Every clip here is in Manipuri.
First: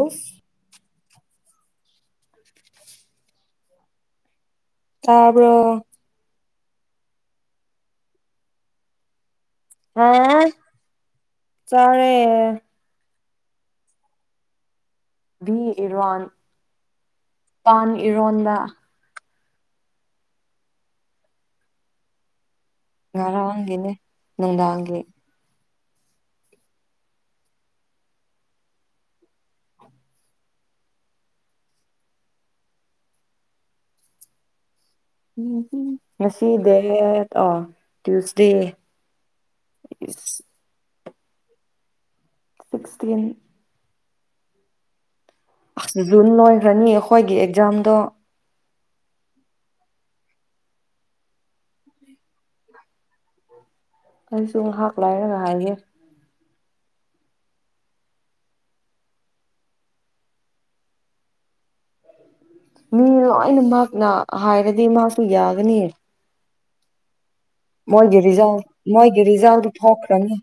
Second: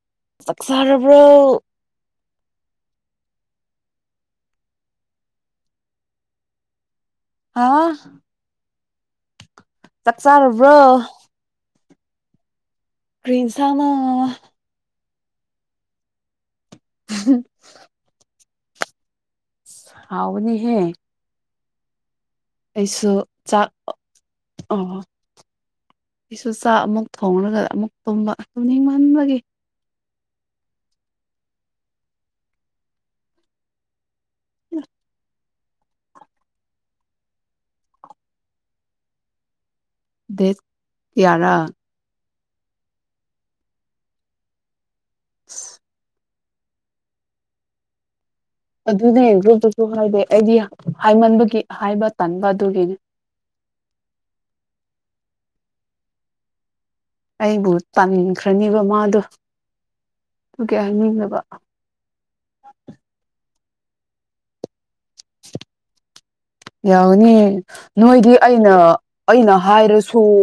ꯑꯁ ꯆꯥꯛꯆꯥꯔꯔꯕ꯭ꯔꯣ ꯇꯥꯕꯔꯣ ꯑꯥ ꯑꯥ ꯆꯥꯛꯆꯥꯥꯔꯕꯣ ꯆꯥꯔꯦ ꯀ꯭ꯔꯤ ꯏꯟꯁꯥꯡꯅꯣ ꯕꯤ ꯏꯔꯣꯟ ꯄꯥꯟ ꯏꯔꯣꯟꯕ ꯍꯥꯎꯕꯅꯤ ꯍꯦ ꯑꯩꯁꯨ ꯆꯥꯛ ꯉꯔꯥꯡꯒꯤꯅꯦ ꯑꯣ ꯅꯨꯡꯗꯥꯡꯒꯤ ꯑꯩꯁꯨ ꯆꯥꯛ ꯑꯃꯨꯛ ꯊꯣꯡꯂꯒ ꯑꯃꯨꯛ ꯇꯨꯝꯕ ꯇꯨꯝꯅꯤꯡꯕꯟꯕꯒꯤ ꯎ ꯎ ꯉꯁꯤ ꯗ ꯑꯣ ꯑ ꯇꯤꯌꯨꯁꯗꯦ ꯏꯁ ꯀ꯭ꯌꯥꯔꯥ ꯁꯤꯛꯁꯇꯤꯟ ꯑꯁ ꯖꯨꯟꯗ ꯑꯣꯏꯈ꯭ꯔꯅꯤ ꯑꯩꯈꯣꯏꯒꯤ ꯑꯦꯛꯖꯥꯝꯗꯣ ꯑꯗꯨꯅꯦ ꯒ꯭ꯔꯨꯞꯇꯁꯨ ꯍꯥꯏꯗꯦ ꯑꯩꯗꯤ ꯍꯥꯏꯃꯟꯕꯒꯤ ꯍꯥꯏꯕ ꯇꯥꯟꯕ ꯑꯗꯨꯒꯤꯅꯤ ꯑꯩꯁꯨꯨ ꯉꯥꯍꯛ ꯂꯩꯔꯒ ꯍꯥꯏꯒꯦ ꯑꯩꯕꯨ ꯇꯥꯅꯤꯡꯈ꯭ꯔꯅꯦꯕ ꯃꯥꯗꯣ ꯑꯗꯨꯒꯤ ꯍꯥꯏꯅꯤꯡꯗꯕ ꯃꯤ ꯂꯣꯏꯅ ꯃꯍꯥꯛꯅ ꯍꯥꯏꯔꯗꯤ ꯃꯍꯥꯛꯁꯨ ꯌꯥꯒꯅꯤ ꯌꯥꯎꯅꯤ ꯃꯣꯏꯒꯤ ꯅꯣꯏꯗꯤ ꯔꯤꯖꯜ ꯑꯩꯅ ꯃꯣꯏꯒꯤ ꯑꯩꯅ ꯔꯤꯖꯜꯗꯤ ꯍꯥꯏꯔꯁꯨ ꯊꯣꯛꯈ꯭ꯔꯅꯤ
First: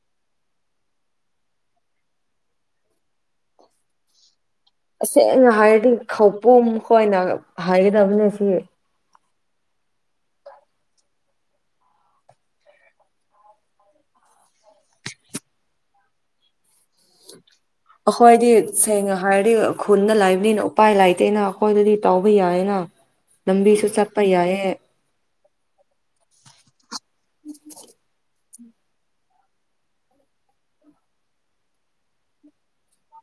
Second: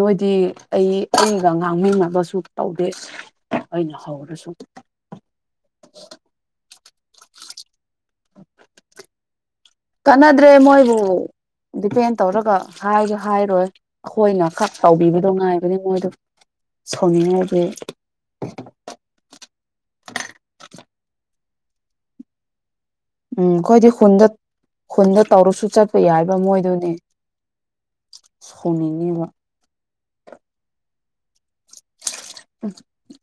ꯅꯣꯏꯗꯤ ꯑꯩ ꯉꯥꯡꯃꯤꯟꯅꯕꯁꯨ ꯇꯧꯗꯦ ꯑꯩꯅ ꯍꯧꯔꯁꯨ ꯇꯁꯦꯡ ꯅ ꯍꯥꯏꯗꯤ ꯈꯧꯄꯨꯝ ꯑꯩꯈꯣꯏꯅ ꯍꯥꯏꯒꯗꯕꯅꯦ ꯁꯤ ꯀꯥꯟꯅꯗ꯭ꯔꯦ ꯃꯣꯏꯕꯨ ꯗꯤꯄꯦꯟ ꯇꯧꯔꯒ ꯍꯥꯏ ꯍꯥꯏꯔꯣꯏ ꯑꯩꯈꯣꯏꯅ ꯈꯛ ꯇꯧꯕꯤꯕꯗꯣ ꯉꯥꯏꯕꯅꯦ ꯃꯣꯏꯗꯣ ꯁꯥꯎꯅꯤꯡꯉꯗꯤ ꯑꯩꯈꯣꯏꯗꯤ ꯁꯦꯡꯅ ꯍꯥꯏꯔꯗꯤ ꯈꯨꯗ ꯂꯥꯛꯏꯕꯅꯤꯅ ꯎꯄꯥꯏ ꯂꯩꯥꯏꯇꯦꯅ ꯑꯩꯈꯣꯏꯗꯗꯤ ꯇꯥꯎꯕ ꯌꯥꯏꯌꯦꯅ ꯎꯝ ꯂꯝꯕꯤꯁꯨ ꯀꯣꯏꯗꯤ ꯆꯠꯄ ꯈꯨꯟꯗ ꯌꯥꯏꯌꯦ ꯈꯨꯟꯗ ꯇꯧꯔꯁꯨ ꯆꯠꯄ ꯌꯥꯏꯕ ꯃꯣꯏꯗꯨꯗ ꯁꯥꯎꯅꯤꯡꯉꯦꯕ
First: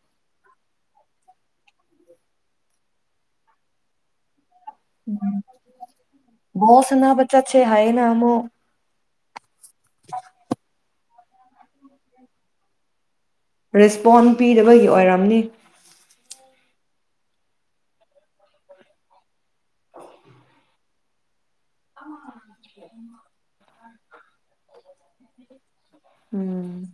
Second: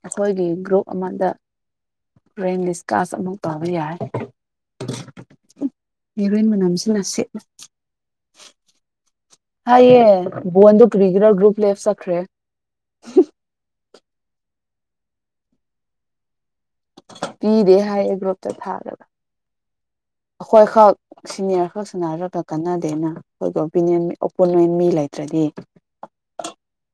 ꯑꯩꯈꯣꯏꯒꯤ ꯒ꯭ꯔꯨꯞ ꯑꯃꯗ ꯔꯦꯡ ꯂꯤꯁ ꯀꯥꯁ ꯑꯃꯛ ꯇꯧꯕ ꯌꯥꯏ ꯎꯝ ꯍꯦꯔꯣꯏꯟ ꯕꯣꯜ ꯃꯅꯝꯁꯤꯅ ꯁꯥꯟꯅꯕ ꯁꯤꯠꯂꯦ ꯆꯠꯁꯦ ꯍꯥꯏ ꯅ ꯑꯃꯨꯛ ꯍꯌꯦ ꯕꯣꯟꯗꯣ ꯀꯔꯤꯒꯔꯥ ꯒ꯭ꯔꯨꯞ ꯂꯦꯞ ꯆꯠꯈ꯭ꯔꯦ ꯔꯦꯁꯄꯣꯟ ꯄꯤꯗꯕꯒꯤ ꯑꯣꯏꯔꯝꯅꯤ ꯄꯤꯗꯦ ꯍꯥꯏꯌꯦ ꯒ꯭ꯔꯨꯞꯇ ꯊꯥꯒꯒ ꯑꯩꯈꯣꯏꯈꯛ ꯁꯤꯅꯤꯌꯔ ꯁꯅꯔ ꯀꯅꯥ ꯗꯅ ꯑꯩꯈꯣꯏꯒꯤ ꯑꯣꯄꯤꯅꯤꯌꯟ ꯑꯣꯄꯣꯅꯦꯟ ꯃꯤ ꯂꯩꯇ꯭ꯔꯗꯤ ꯎꯝ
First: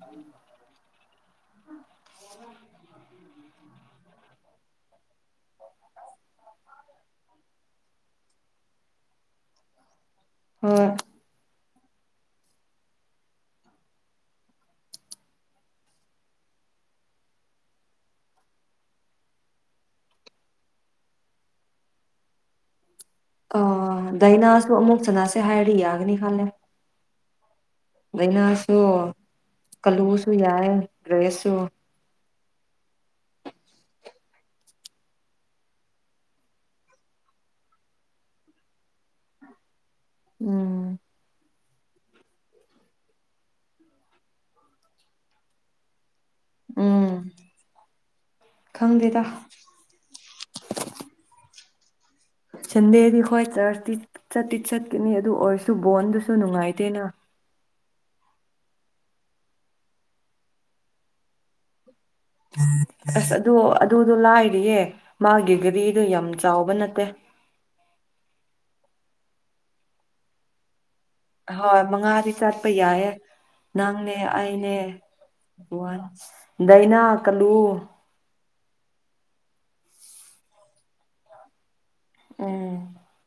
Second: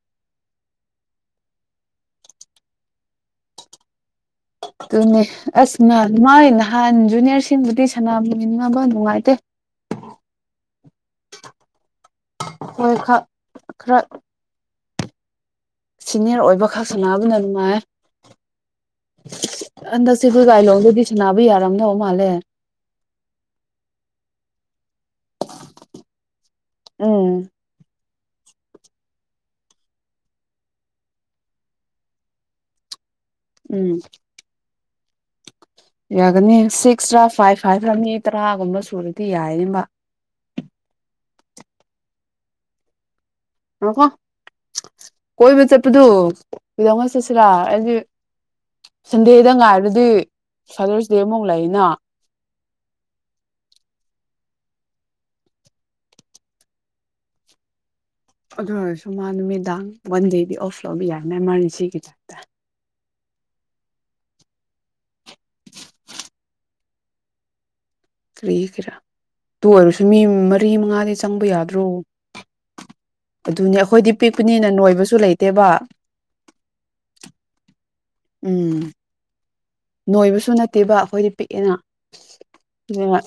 ꯑꯗꯨꯅꯦ ꯑꯁ ꯅꯍꯥꯟ ꯃꯥꯏ ꯅꯍꯥꯟ ꯖꯨꯅꯤꯌꯔꯁꯤꯡꯕꯨꯗꯤ ꯁꯥꯟꯃꯤꯕ ꯅꯨꯡꯉꯥꯏꯇꯦ ꯍꯣꯏ ꯍꯣꯏ ꯈ ꯈꯔ ꯁꯤꯅꯤꯌꯔ ꯑꯣꯏꯕ ꯈꯛ ꯁꯥꯟꯅꯕꯅ ꯅꯨꯡꯉꯥꯏ ꯍꯟꯗꯛꯁꯦ ꯑꯩꯈꯣꯏ ꯀꯥꯏꯂꯣꯗꯗꯤ ꯁꯥꯟꯅꯕ ꯌꯥꯔꯝꯗꯧ ꯃꯥꯜꯂꯦ ꯑꯥ ꯗꯥꯏꯅꯥꯁꯨ ꯑꯃꯨꯛ ꯁꯅꯥꯁꯦ ꯍꯥꯏꯔꯤ ꯌꯥꯒꯅꯤ ꯈꯜꯂꯦ ꯎꯝ ꯗꯥꯏꯅꯥꯁꯨ ꯀꯜꯂꯨꯁꯨ ꯌꯥꯏ ꯗ꯭ꯔꯦꯁꯁꯨ ꯎꯝ ꯌꯥꯒꯅꯤ ꯁꯤꯛꯁ꯭ꯔꯥ ꯐꯥꯏꯚ ꯐꯥꯏꯚ ꯔꯥ ꯃꯤ ꯇꯔꯥꯒꯨꯝꯕ ꯁꯨꯔꯗꯤ ꯌꯥꯏꯅ ꯎꯝ ꯉꯈꯣ ꯀꯣꯏꯕ ꯆꯠꯄꯗꯨ ꯎꯝ ꯀꯩꯗꯧꯉ ꯆꯠꯁꯤꯔꯥ ꯑꯩꯗꯤ ꯈꯪꯗꯦꯗ ꯁꯟꯗꯦꯗ ꯉꯥꯏꯔꯗꯤ ꯐꯗꯔ꯭ꯁ ꯗꯦ ꯑꯃꯨꯛ ꯂꯩꯅ ꯁꯟꯗꯦꯗꯤ ꯍꯣꯏ ꯆꯔꯆꯇꯤ ꯆꯠꯇꯤ ꯆꯠꯀꯅꯤ ꯑꯗꯨ ꯑꯣꯏꯔꯁꯨ ꯕꯣꯟꯗꯨꯁꯨ ꯅꯨꯡꯉꯥꯏꯇꯦꯅ ꯑꯗꯨ ꯑꯣꯏꯔꯁꯨ ꯃꯥ ꯅꯨꯃꯤꯠꯗꯥꯡ ꯃꯟꯗꯦꯗꯤ ꯑꯣꯐ ꯂꯧꯕ ꯌꯥꯏꯅꯦ [unintelligible] [inaudible] ꯑꯁ ꯑꯗꯨ ꯑꯗꯨꯗꯣ ꯂꯥꯏꯔꯤꯌꯦ ꯃꯥꯒꯤ ꯒꯥꯔꯤꯗꯣ ꯌꯥꯝ ꯆꯥꯎꯕ ꯅꯠꯇꯦ ꯀꯔꯤꯒꯤꯔ ꯑꯗꯨ ꯑꯣꯏꯔꯁꯨ ꯃꯤ ꯃꯔꯤ ꯃꯉꯥꯗꯤ ꯆꯪꯕ ꯍꯣꯏ ꯌꯥꯗ꯭ꯔꯣ ꯃꯉꯥꯗꯤ ꯆꯠꯄ ꯌꯥꯏꯌꯦ ꯑꯗꯨꯅꯦ ꯑꯩꯈꯣꯏꯗꯤ ꯅꯪꯅꯦ ꯄꯤꯛꯄꯅꯤꯅ ꯑꯩꯅꯦ ꯅꯣꯏꯕꯁꯨ ꯂꯩꯇꯦꯕ ꯗꯥꯏꯅꯥ ꯀꯥꯜꯂꯨ ꯎꯝ ꯅꯣꯏꯕꯁꯨ ꯅꯠꯇꯦꯕ ꯑꯩꯈꯣꯏꯗꯤ ꯄꯤꯛꯑꯦꯅ ꯎꯝ ꯑꯗꯨꯅ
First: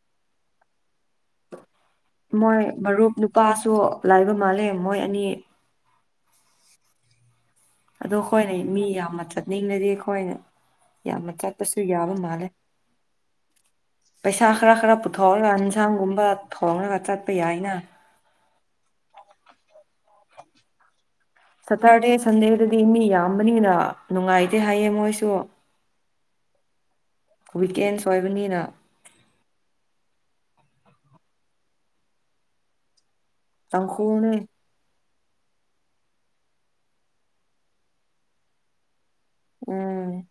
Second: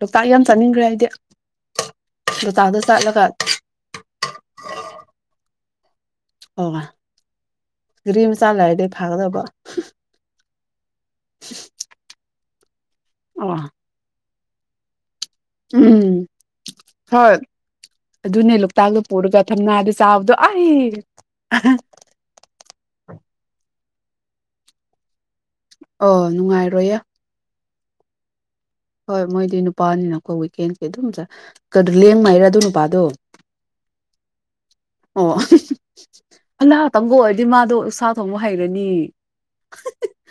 ꯂꯣꯛꯇꯥꯛ ꯌꯥꯝ ꯆꯥꯅꯤꯡꯈ꯭ꯔꯦ ꯍꯥꯏꯗꯤ ꯃꯣꯏ ꯃꯔꯨꯞ ꯅꯨꯄꯥꯁꯨ ꯂꯩꯕ ꯃꯜꯂꯦ ꯃꯣꯏ ꯑꯅꯤ ꯑꯣꯃꯥ ꯑꯗꯣ ꯑꯩꯈꯣꯏꯅ ꯃꯤ ꯌꯥꯝꯅ ꯆꯠꯅꯤꯡꯂꯗꯤ ꯑꯩꯈꯣꯏꯅ ꯌꯥꯝꯅ ꯆꯠꯄꯁꯨ ꯌꯥꯕ ꯃꯥꯜꯂꯦ ꯑꯣ ꯄꯩꯁꯥ ꯈꯔ ꯈꯔ ꯊꯣꯡꯛꯔꯒ ꯎꯝ ꯌꯦꯟꯁꯥꯡꯒꯨꯝꯕ ꯊꯣꯡꯔꯒ ꯆꯠꯄ ꯌꯥꯏꯅ ꯆꯥꯛꯀ ꯄꯨꯔꯒ ꯊꯝꯅꯗꯤ ꯁꯇꯥꯔꯗꯦ ꯁꯟꯗꯦꯗꯗꯤ ꯃꯤ ꯌꯥꯝꯕꯅꯤꯅ ꯅꯨꯡꯉꯥꯏꯇꯦ ꯍꯥꯏꯌꯦ ꯃꯣꯏꯁꯨ ꯑꯣ ꯅꯨꯡꯉꯥꯏꯔꯣꯏꯌꯦ ꯋꯤꯀꯦꯟꯁ ꯑꯣꯏꯕꯅꯤꯅ ꯍꯣꯏ ꯃꯣꯏꯗꯤ ꯅꯨꯄꯥꯅꯤꯅꯀꯣꯏ ꯋꯤꯛꯀꯦꯟꯁ ꯑꯗꯨꯝ ꯀꯥꯂꯦꯝꯗꯩꯔ ꯑꯗꯨ ꯅꯨꯄꯥꯗꯨ ꯇꯥꯡꯈꯨꯜꯅꯦ ꯑꯣ ꯑꯅꯥꯜ ꯇꯪꯒ ꯑꯣꯏꯔꯗꯤ ꯃꯥꯗꯣ ꯁꯥ ꯊꯣꯡꯕ ꯍꯩꯔꯅꯤ ꯎꯝ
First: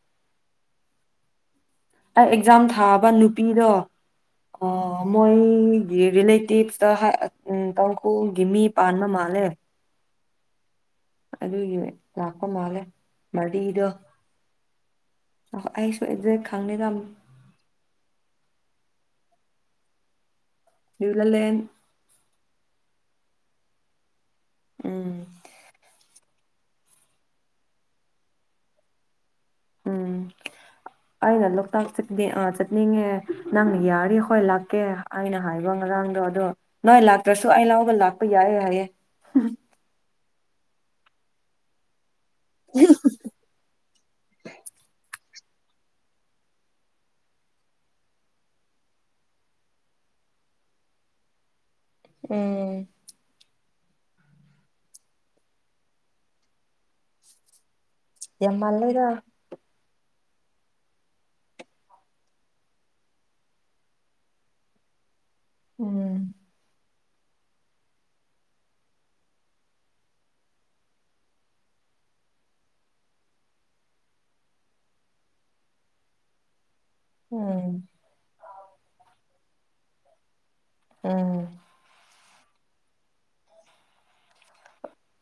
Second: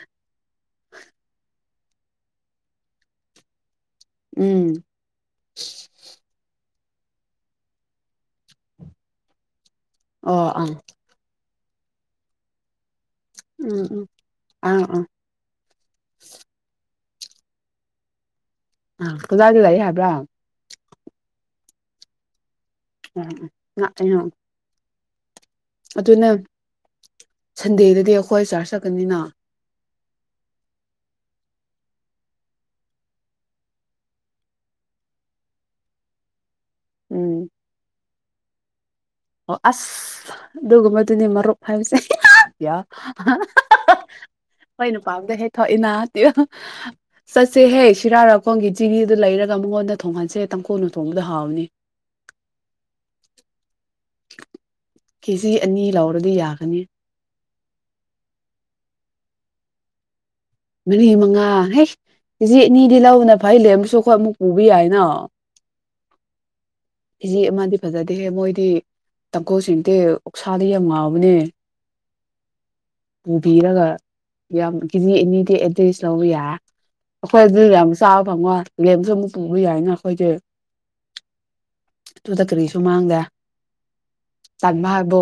[inaudible] ꯑꯩ ꯑꯦꯛꯖꯥꯝ ꯊꯥꯕ ꯅꯨꯄꯤꯗꯣ ꯎꯝ ꯑꯣ ꯃꯣꯏ ꯔꯤꯂꯦꯇꯤꯚ ꯑꯝ ꯍꯥꯏ ꯇꯥꯡꯈꯨꯜꯒꯤ ꯃꯤ ꯄꯥꯟꯕ ꯃꯥꯜꯂꯦ ꯑꯣ ꯑꯥ ꯑꯗꯨꯏꯒꯤ ꯂꯥꯛꯄ ꯃꯥꯜꯂꯦ ꯎꯝ ꯃꯔꯤꯗꯣ ꯎꯝ ꯑꯥ ꯑꯥ ꯑꯩꯁꯨ ꯑꯦꯛꯖꯦꯛ ꯈꯪꯗꯦꯗ ꯀꯗꯥꯥꯏꯗ ꯂꯩ ꯍꯥꯏꯕ꯭ꯔꯥ ꯗꯨꯂꯥꯂꯦꯟ [unintelligible] ꯎꯝ ꯑꯗꯨꯅ ꯁꯟꯗꯦꯗꯗꯤ ꯑꯩꯈꯣꯏ ꯆꯥꯔ ꯆꯠꯀꯅꯤꯅ ꯎꯝ ꯑꯩꯅ ꯂꯣꯛꯇꯥꯛ ꯆꯠꯅꯤꯡꯉꯦ ꯅꯪꯅ ꯌꯥꯔꯤ ꯍꯣꯏ ꯂꯥꯛꯀꯦ ꯑꯩꯅ ꯍꯥꯏꯕ ꯉꯔꯥꯡꯗꯣ ꯑꯗꯣ ꯃꯥ ꯎꯝ ꯂꯥꯛꯇ꯭ꯔꯁꯨ ꯑꯩ ꯂꯧꯎꯕ ꯂꯥꯛ ꯕ ꯌꯥꯢꯌꯦ ꯍꯥꯏꯌꯦ ꯑꯣ ꯑꯁ ꯑꯗꯨꯒꯨꯝꯕꯗꯨꯅꯦ ꯃꯔꯨꯞ ꯍꯥꯏꯕꯁꯦ ꯀ꯭ꯌꯥ ꯈꯣꯢꯅ ꯄꯥꯕꯗ ꯍꯦꯛ ꯊꯣꯛꯏꯅꯥ ꯇꯦꯑꯣ ꯆꯠꯁꯦꯍꯦ ꯁꯤꯔꯥꯔꯈꯣꯡꯒꯤ ꯆꯤꯔꯤꯗꯨ ꯂꯩꯔꯒ ꯃꯉꯣꯟꯗ ꯊꯣꯡꯍꯟꯁꯦ ꯇꯪꯈꯨꯜꯅ ꯊꯣꯡꯕꯗꯣ ꯍꯥꯎꯕꯅꯤ ꯎꯝ ꯀꯦꯖꯤ ꯑꯅꯤ ꯂꯧꯔꯗꯤ ꯌꯥꯒꯅꯤ ꯌꯥꯝꯃꯜ ꯂꯣꯢꯗ ꯃꯔꯤ ꯃꯉꯥ ꯍꯦ ꯀꯦꯖꯤ ꯑꯅꯤꯗꯤ ꯂꯧꯕꯅ ꯐꯩ ꯂꯦꯝꯕꯁꯨ ꯑꯩꯈꯣꯢ ꯑꯃꯨꯛ ꯄꯨꯕ ꯌꯥꯏꯅ ꯎꯝ ꯀꯦꯖꯤ ꯑꯃꯗꯤ ꯐꯖꯗꯦꯍꯦ ꯃꯣꯏꯗꯤ ꯇꯥꯡꯈꯨꯜꯁꯤꯡꯗꯤ ꯑꯣꯛꯁꯥꯗꯤ ꯌꯥꯝ ꯉꯥꯎꯕꯅꯦ ꯄꯨꯕꯤꯔꯒ ꯌꯥꯝ ꯀꯦꯖꯤ ꯑꯅꯤꯗꯤ ꯑꯦꯗꯂꯤꯁ ꯂꯧꯕ ꯌꯥꯢ ꯑꯩꯈꯣꯏ ꯑꯗꯨ ꯎꯝ ꯌꯥꯝ ꯆꯥꯕ ꯐꯪꯉꯣꯢ ꯂꯦꯝꯁꯨ ꯑꯃꯨꯛ ꯄꯨꯕ ꯌꯥꯏꯅ ꯑꯩꯈꯣꯏꯗꯤ ꯎꯝ ꯑꯗꯨꯗ ꯀꯔꯤꯁꯨ ꯃꯥꯡꯗꯦ ꯇꯟꯕ ꯍꯥꯏꯕꯨ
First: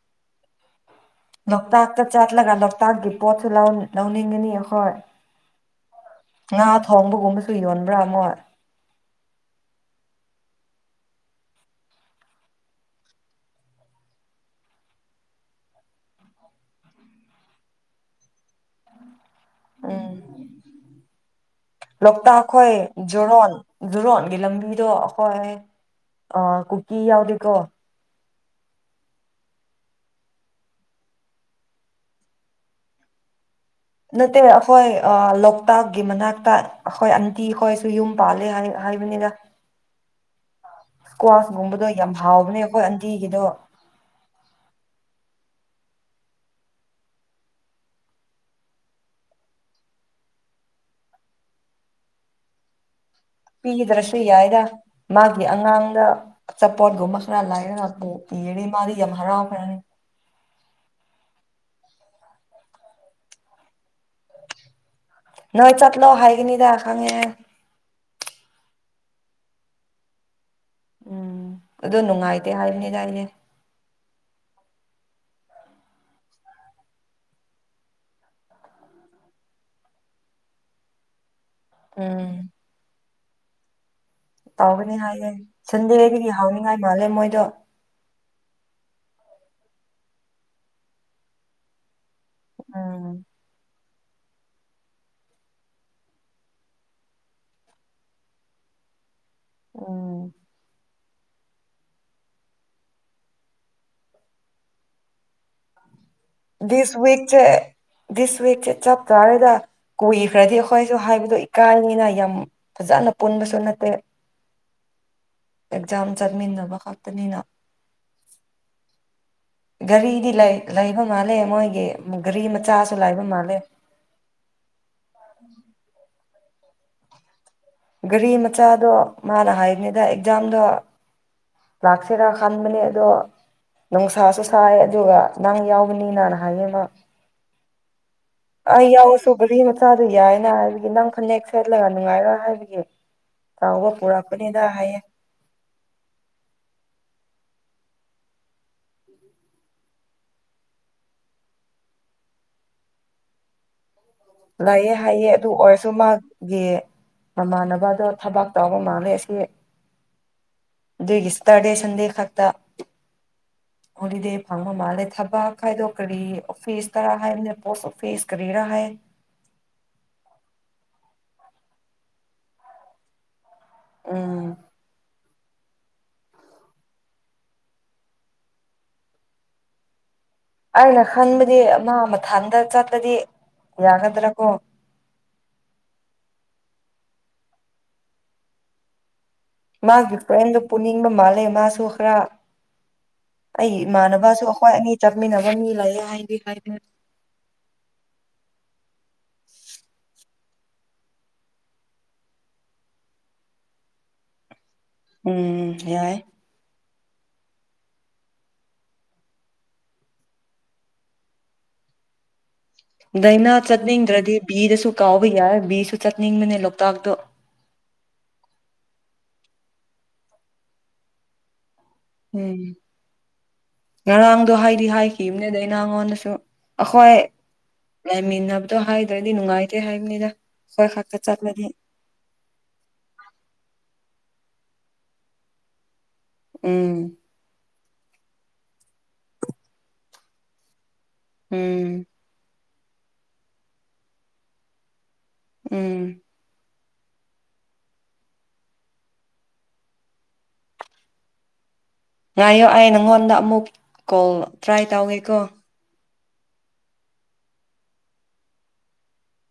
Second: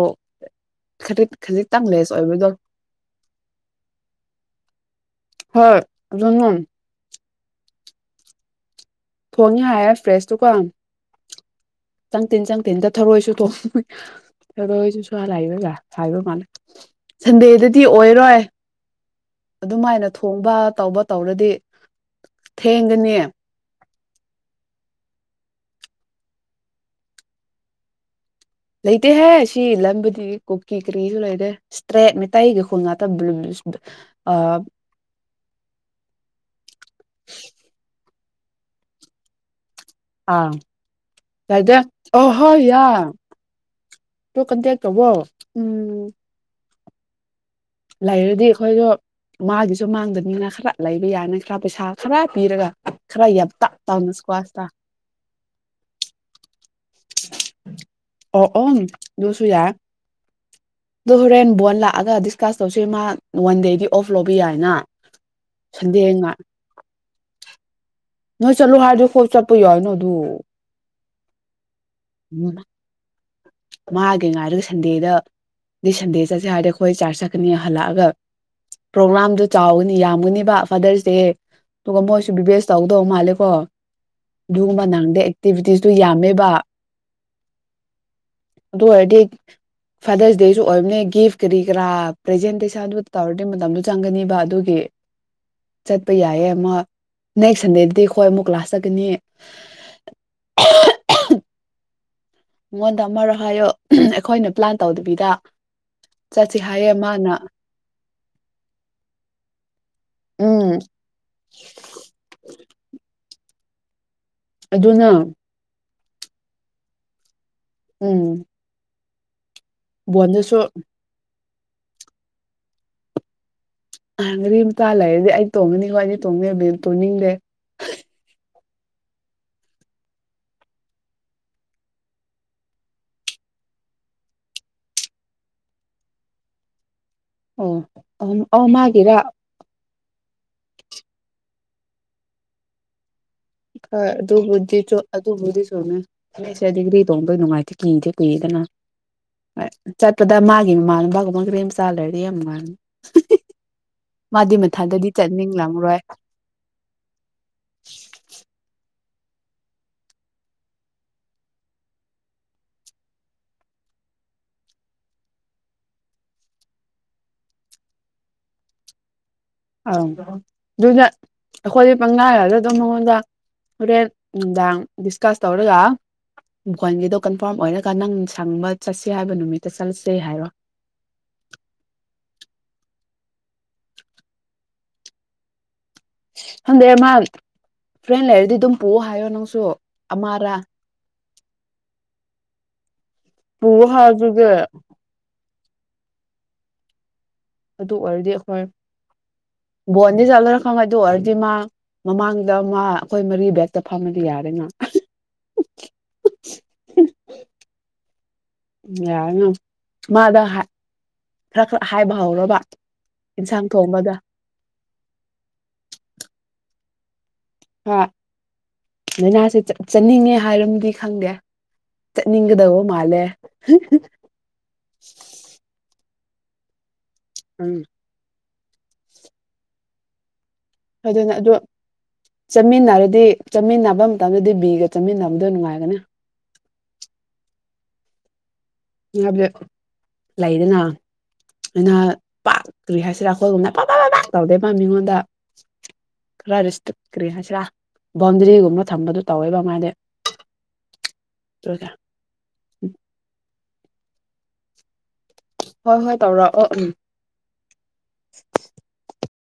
ꯈꯖꯤꯛ ꯈꯖꯤꯛꯇꯪ ꯂꯣꯛꯇꯥꯛꯇ ꯂꯦꯁ ꯑꯣꯏꯕꯗꯣ ꯆꯠꯂꯒ ꯂꯣꯛꯇꯥꯛꯀꯤ ꯄꯣꯠꯁꯨ ꯂꯧ ꯂꯧꯅꯤꯡꯉꯅꯤ ꯑꯩꯈꯣꯏ ꯍꯣꯏ ꯑꯗꯨꯅ ꯉꯥ ꯊꯣꯡꯕꯒꯨꯝꯕ ꯁꯨ ꯌꯣꯟꯕ꯭ꯔꯥ ꯃꯣꯏ ꯊꯣꯡꯉꯦ ꯍꯥꯏꯔꯦ ꯐ꯭ꯔꯦꯁꯇꯨꯀꯣ ꯆꯪ ꯇꯤꯟ ꯆꯪ ꯇꯤꯟꯗ ꯊꯔꯣꯏꯁꯨ ꯊꯣꯡꯉ ꯊꯧꯔꯣꯏꯁꯨ ꯑꯔꯥꯢꯕꯒ ꯍꯥꯢꯕ ꯃ ꯁꯟꯗꯦꯗꯗꯤ ꯑꯣꯏꯔꯣꯏ ꯎꯝ ꯑꯗꯨꯃꯥꯏꯅ ꯊꯣꯡꯕ ꯇꯧꯕ ꯇꯧꯔꯗꯤ ꯊꯦꯡꯒꯅꯤ ꯖꯨꯔꯣꯟꯒꯤ ꯂꯝꯕꯤꯗꯣ ꯑꯩꯈꯣꯏ ꯑ ꯀꯨꯀꯤ ꯌꯥꯎꯗꯦꯀꯣ ꯂꯩꯇꯦꯍꯦ ꯁꯤ ꯂꯝꯕꯤꯗꯤ ꯀꯨꯀꯤ ꯀꯔꯤꯁꯨ ꯂꯩꯇꯦ ꯏꯁꯇ꯭ꯔꯦꯠ ꯃꯩꯇꯩꯒꯤ ꯈꯨꯜ ꯉꯥꯛꯇ ꯕꯂꯨ ꯅꯠꯇꯦ ꯑꯩꯈꯣꯏ ꯑ ꯂꯣꯛꯇꯥꯛꯀꯤ ꯃꯅꯥꯛꯇ ꯑꯩꯈꯣꯏ ꯑꯟꯇꯤ ꯈꯣꯏꯁꯨ ꯌꯨꯝ ꯄꯥꯂꯦ ꯍꯥꯏ ꯍꯥꯏꯕꯅꯤꯗ ꯑꯥ ꯑꯗ ꯏꯁꯀ꯭ꯋꯥꯁꯒꯨꯝꯕꯗꯣ ꯌꯥꯝ ꯑꯣ ꯍꯣ ꯍꯥꯎꯕꯅꯦ ꯌꯥ ꯑꯩꯈꯣꯏ ꯑꯟꯇꯤꯒꯤꯗꯣ ꯗꯨ ꯀꯟꯇꯦꯛ ꯇꯧꯑꯣ ꯎꯝ ꯂꯩꯔꯗꯤ ꯑꯩꯈꯣꯏꯗꯣ ꯃꯥꯒꯤꯁꯨ ꯃꯥꯡꯗꯅꯤꯅ ꯈꯔ ꯂꯩꯕ ꯌꯥꯅꯤ ꯈꯔ ꯄꯩꯁꯥ ꯈꯔ ꯄꯤꯔꯒ ꯈꯔ ꯌꯥꯝ ꯇꯞ ꯇꯞꯅ ꯄꯤꯗ꯭ꯔꯁꯨ ꯌꯥꯏꯗ ꯏꯁꯀ꯭ꯋꯥꯁꯇ ꯃꯥꯒꯤ ꯑꯉꯥꯡꯗ ꯑꯆꯥꯄꯣꯠꯒꯨꯝꯕ ꯈꯔ ꯂꯥꯏꯔꯒꯄꯨ ꯑꯣ ꯄꯤꯔꯔꯤ ꯃꯥꯗꯤ ꯌꯥꯝ ꯍꯔꯥꯎꯈ꯭ꯔꯅꯤ ꯗꯣ ꯍꯣꯔꯦꯟ ꯕꯣꯟ ꯂꯥꯛꯑꯒ ꯗꯤꯁ ꯀꯥꯁꯟ ꯇꯧꯁꯦ ꯃꯥ ꯋꯥꯟ ꯗꯦꯒꯤ ꯅꯣꯏ ꯆꯠ ꯂꯣ ꯉꯥ ꯍꯥꯏꯒꯅꯤꯗ ꯈꯡꯉꯦ ꯑꯩ ꯅꯣꯏ ꯆꯠꯂꯣ ꯍꯥꯏꯔꯗꯤ ꯀꯣꯛ ꯆꯠꯄ ꯌꯥꯏꯅ ꯑꯗꯨ ꯎꯝ ꯑꯗꯨ ꯅꯨꯡꯉꯥꯏꯇꯦ ꯎꯝ ꯍꯥꯏꯕꯅꯤꯗ ꯑꯩꯗꯤ ꯃꯥꯒꯤ ꯉꯥꯏꯔꯒ ꯁꯟꯗꯦꯗ ꯗꯤ ꯁꯟꯗꯦ ꯆꯠꯁꯦ ꯍꯥꯏꯔꯗꯤ ꯑꯩꯈꯣꯏ ꯆꯥꯔꯆ ꯆꯠꯀꯅꯤ ꯍꯜꯂꯛꯑꯒ ꯄ꯭ꯔꯣꯒ꯭ꯔꯥꯝꯗꯣ ꯆꯥꯎꯒꯅꯤ ꯌꯥꯝꯒꯅꯤꯕ ꯐꯥꯗꯔꯁ ꯗꯦ ꯇꯨꯒ ꯃꯣꯏꯁꯨ ꯎꯝ ꯕꯤꯕꯤ ꯑꯦꯁ ꯇꯧꯗꯣ ꯃꯥꯂꯦꯕꯣ ꯀꯣ ꯇꯧꯒꯅꯤ ꯍꯥꯏꯌꯦ ꯁꯟꯗꯦꯗꯒꯤ ꯌꯥꯝꯃꯦꯕ ꯍꯥꯎꯅꯤꯉꯥꯏ ꯃꯥꯜꯂꯦ ꯃꯣꯏꯗꯣ ꯑꯗꯨ ꯑꯣꯏꯔꯗꯤ ꯐꯥꯗꯔꯁ ꯗꯦꯁꯨ ꯑꯣꯏꯕꯅꯦ ꯒꯤꯐ ꯀꯔꯤ ꯀꯔꯥ ꯄ꯭ꯔꯦꯖꯦꯟꯗꯦꯁꯟꯗꯣ ꯎꯝ ꯇꯧꯔꯗꯤ ꯃꯇꯝꯗꯨ ꯆꯪꯒꯅꯤꯕ ꯑꯗꯨꯒꯤ ꯆꯠꯄ ꯌꯥꯏꯌꯦ ꯃ ꯅꯦꯛꯁ ꯁꯟꯗꯦꯗꯗꯤ ꯑꯣꯏ ꯑꯃꯨꯛ ꯀ꯭ꯂꯥꯁ ꯆꯠꯀꯅꯤ ꯑꯣ ꯃꯉꯣꯟꯗ ꯑꯃꯔꯛ ꯍꯥꯏꯌꯣ ꯑꯩꯈꯣꯏꯅ ꯄ꯭ꯂꯥꯟ ꯇꯧꯗꯕꯤꯗ ꯆꯠꯁꯤ ꯍꯥꯏꯌꯦ ꯗꯤꯁ ꯃꯥꯅ ꯋꯤꯛꯆꯦ ꯗꯤꯁ ꯋꯤꯛꯆꯦ ꯆꯞ ꯆꯥꯔꯦꯗ ꯀꯨꯏꯈ꯭ꯔꯗꯤ ꯎꯝ ꯑꯩꯈꯣꯏꯁꯨ ꯍꯥꯏꯕꯗꯣ ꯏꯀꯥꯏꯅꯤꯅ ꯌꯥꯝ ꯐꯖꯅ ꯄꯨꯟꯕꯁꯨ ꯅꯠ ꯇꯦ ꯑꯗꯨꯅ ꯑꯦꯛꯖꯥꯝ ꯆꯠꯃꯤꯟꯅꯕ ꯈꯛꯇꯅꯤꯅ ꯎꯝ ꯒꯥꯔꯤꯗꯤ ꯂꯩ ꯕꯣꯟꯗꯨꯁꯨ ꯂꯩ ꯃꯥꯜꯂꯦ ꯃꯣꯏꯒꯤ ꯒꯔꯤ ꯃꯆꯥꯁꯨ ꯂꯩꯕ ꯃꯥꯜꯂꯦ ꯑ ꯗꯒꯤ ꯅꯨꯄꯥ ꯂꯩꯔꯗꯤ ꯑꯩ ꯇꯣꯡꯉꯅꯤꯀꯣ ꯑꯩꯗꯤ ꯇꯣꯡꯕꯌꯕꯤ ꯇꯣꯡꯅꯤꯡꯗꯦ ꯒꯥꯔꯤ ꯃꯆꯥꯗꯣ ꯃꯥꯅ ꯍꯥꯏꯔꯤꯅꯤꯗ ꯑꯦꯛꯖꯥꯝꯗꯣ ꯂꯥꯛꯁꯤꯔꯥ ꯈꯟꯕꯅꯦ ꯑꯗꯣ ꯅꯨꯡꯁꯥꯁꯨ ꯁꯥꯏ ꯑꯗꯨꯒ ꯅꯪ ꯌꯥꯎꯕꯅꯤꯅ ꯍꯥꯏꯌꯦ ꯃꯥ ꯑꯣ ꯑꯧ ꯑꯩ ꯃꯥꯒꯤꯔ ꯑꯥꯎꯔꯁꯨ ꯒꯔꯤ ꯃ ꯃꯆꯥꯗꯨ ꯌꯥꯏꯌꯦꯅ ꯍꯥꯏꯕꯒꯤ ꯅꯪ ꯐꯅꯦꯛ ꯁꯦꯠꯂꯒ ꯅꯨꯡꯉꯥꯏꯔꯣꯏ ꯍꯥꯏꯕꯒꯤ ꯆꯥꯎꯕ ꯑ ꯄꯨꯔꯛꯄꯅꯤꯗ ꯑꯗꯨꯕꯨꯗꯤ ꯆꯣ ꯍꯥꯏꯌꯦ ꯑꯨꯗꯨꯕꯨꯗꯤ ꯆꯨꯝꯃꯦ ꯐꯅꯦꯛ ꯁꯦꯠꯂꯗꯤ ꯇꯣꯡꯗꯩ ꯅꯨꯡꯉꯥꯏꯇꯦ ꯀꯤꯗꯦ ꯀꯨꯏꯗꯅ ꯑꯦ ꯆꯠꯄꯗ ꯃꯥꯒꯤ ꯃꯃꯥꯟꯅꯕꯒꯨꯝꯕ ꯒꯔꯤ ꯃꯆꯥ ꯂꯩꯔꯗꯤ ꯌꯥꯝ ꯅꯨꯡꯉꯥꯏꯅꯤ ꯃꯥꯗꯤ ꯂꯥꯛꯑꯦ ꯃꯊꯟꯗꯗꯤ ꯍꯥꯏꯌꯦ ꯑꯗꯨ ꯑꯣꯏꯔꯁꯨ ꯆꯠꯅꯤꯡꯂꯝꯔꯣꯏ ꯃꯥꯒꯤ ꯃꯃꯥꯟꯅꯕꯗꯣ ꯊꯕꯛ ꯇꯧꯕ ꯃꯥꯜꯂꯦ ꯑꯗꯨꯒꯤ ꯁꯇꯔꯗꯦ ꯁꯟꯗꯦ ꯈꯛꯇ ꯍꯣꯂꯤꯗꯦ ꯐꯪꯕ ꯃꯥꯜꯂꯦ ꯊꯕꯛ ꯍꯥꯏꯗꯣ ꯀꯔꯤ ꯑꯣꯐꯤꯁ ꯇꯔ ꯍꯥꯏꯕꯅꯦ ꯄꯣꯁ ꯑꯣꯐꯤꯁ ꯀꯔꯤꯔꯥ ꯍꯥꯏ ꯑ ꯑꯗꯨꯗ ꯑꯩꯈꯣꯏꯗꯤ ꯄꯪꯅꯥꯔꯒ ꯑꯗꯨꯝ ꯃꯉꯣꯟꯗ ꯍꯣꯔꯦꯟ ꯎꯝ ꯅꯨꯡꯗꯥꯡ ꯗꯤꯁ ꯀꯥꯁ ꯇꯧꯔꯒ ꯚꯣꯏꯟꯒꯤꯗꯣ ꯀꯟꯐꯥꯔꯝ ꯑꯣꯏꯔꯒ ꯅꯪ ꯁꯪꯕ ꯆꯠꯁꯦ ꯍꯥꯏꯕ ꯅꯨꯃꯤꯠꯇ ꯆꯠꯂꯁꯦ ꯍꯥꯏꯔꯣ ꯑꯩꯅ ꯈꯟꯕꯗꯤ ꯃꯥ ꯃꯊꯟꯗ ꯆꯠꯄꯗꯤ ꯌꯥꯒꯗ꯭ꯔꯀꯣ ꯈꯪꯗꯦ ꯃꯥ ꯐ꯭ꯔꯦꯟ ꯂꯩꯔꯗꯤ ꯑꯗꯨꯝ ꯄꯨꯑꯣ ꯍꯥꯏꯌꯣ ꯅꯪ ꯃꯥꯒꯤ ꯐ꯭ꯔꯦꯟꯗꯣ ꯄꯨꯅꯤꯡꯕ ꯃꯥꯜꯂꯦ ꯃꯥꯁꯨ ꯈꯔ ꯄꯨ ꯑꯩ ꯏꯃꯥꯟꯅꯕꯁꯨ ꯍꯥꯏꯗꯨꯒꯤ ꯑꯩꯈꯣꯏ ꯑꯅꯤ ꯆꯠꯃꯤꯟꯅ ꯑꯅꯤ ꯂꯩ ꯌꯦ ꯍꯥꯏꯗꯤ ꯀꯥꯏꯗꯦ ꯑꯗꯨ ꯑꯣꯏꯔꯗꯤ ꯑꯩꯈꯣꯏ ꯕꯣꯟꯗꯤ ꯆꯠꯂꯣꯏꯔ ꯈꯪ ꯑꯗꯨ ꯑꯣꯏꯔꯗꯤ ꯃꯥ ꯃꯃꯥꯡꯗ ꯃꯥ ꯑꯩꯈꯣꯏ ꯃꯔꯤ ꯕꯦꯛꯇ ꯐꯝꯃꯗꯤ ꯌꯥꯔꯦꯅꯥ ꯎꯝ ꯌꯥꯏ ꯌꯥꯔꯅꯤ ꯃꯥꯗ ꯍ ꯥ ꯈꯔ ꯈꯔ ꯍꯥꯏꯕ ꯍꯧꯔꯣꯕ ꯗꯥꯏꯅꯥ ꯆꯠꯅꯤꯡꯗ꯭ꯔꯗꯤ ꯕꯤ ꯗꯨꯁꯨ ꯀꯥꯎꯕ ꯌꯥꯏ ꯕꯤ ꯁꯨ ꯆꯠꯅꯤꯡ ꯃꯂꯦ ꯂꯣ ꯇꯥꯛꯇ ꯑꯥ ꯂꯥꯏꯅꯥꯁꯦ ꯆꯠꯅꯤꯡꯉꯦ ꯍꯥꯏꯔꯝꯗꯤ ꯈꯪꯗꯦ ꯎꯝ ꯆꯠꯅꯤꯡꯒꯗꯧꯕ ꯃꯥꯜꯂꯦ ꯉꯔꯥꯡꯗꯣ ꯍꯥꯏꯗꯤ ꯍꯥꯏꯈꯤꯕꯅꯦ ꯅꯉꯣꯟꯗꯁꯨ ꯍꯣꯏ ꯎꯝ ꯂꯩꯃꯤꯟꯅꯕꯗ ꯑꯣ ꯍꯥꯏꯗ꯭ꯔꯣꯏꯗꯤ ꯅꯨꯡꯉꯥꯏꯇꯦ ꯍꯥꯏꯕꯅꯤꯅ ꯑꯗꯨꯅ ꯑꯗꯨ ꯆꯠꯃꯤꯟꯅꯔꯗꯤ ꯆꯠꯃꯤꯟꯅꯐꯝ ꯃꯇꯝꯗꯗꯤ ꯕꯤꯒ ꯆꯠꯃꯤꯟꯅꯕꯗꯣ ꯅꯨꯡꯉꯥꯏꯒꯅꯤ ꯎꯝ ꯍꯥꯏꯕꯗꯤ ꯂꯩꯗꯅ ꯑꯩꯅ ꯎꯝ ꯄꯥꯛ ꯀꯨꯔꯤ ꯍꯥꯏꯁꯤꯔ ꯑꯩꯈꯣꯏꯒꯨꯝꯕꯅ ꯄꯕ ꯕꯠ ꯇꯧꯗꯦꯕ ꯃꯤꯉꯣꯟꯗ ꯎꯝ ꯈꯔꯔꯤꯁꯇ ꯀꯔꯤ ꯍꯥꯏꯁꯤꯔꯥ ꯕꯥꯎꯟꯗꯔꯤꯒꯨꯝꯕ ꯊꯝꯕꯗꯨ ꯇꯧꯋꯦꯕ ꯃꯥꯗꯤ ꯉꯥꯏꯌꯨ ꯑꯩ ꯅꯪꯉꯣꯟꯗ ꯑꯃꯨꯛ ꯀꯣꯜ ꯇ꯭ꯔꯥꯏ ꯇꯧꯋꯦꯀꯣ ꯍꯣꯏ ꯍꯣꯏ ꯇꯧꯔꯛꯥꯛꯑꯣ ꯎꯝ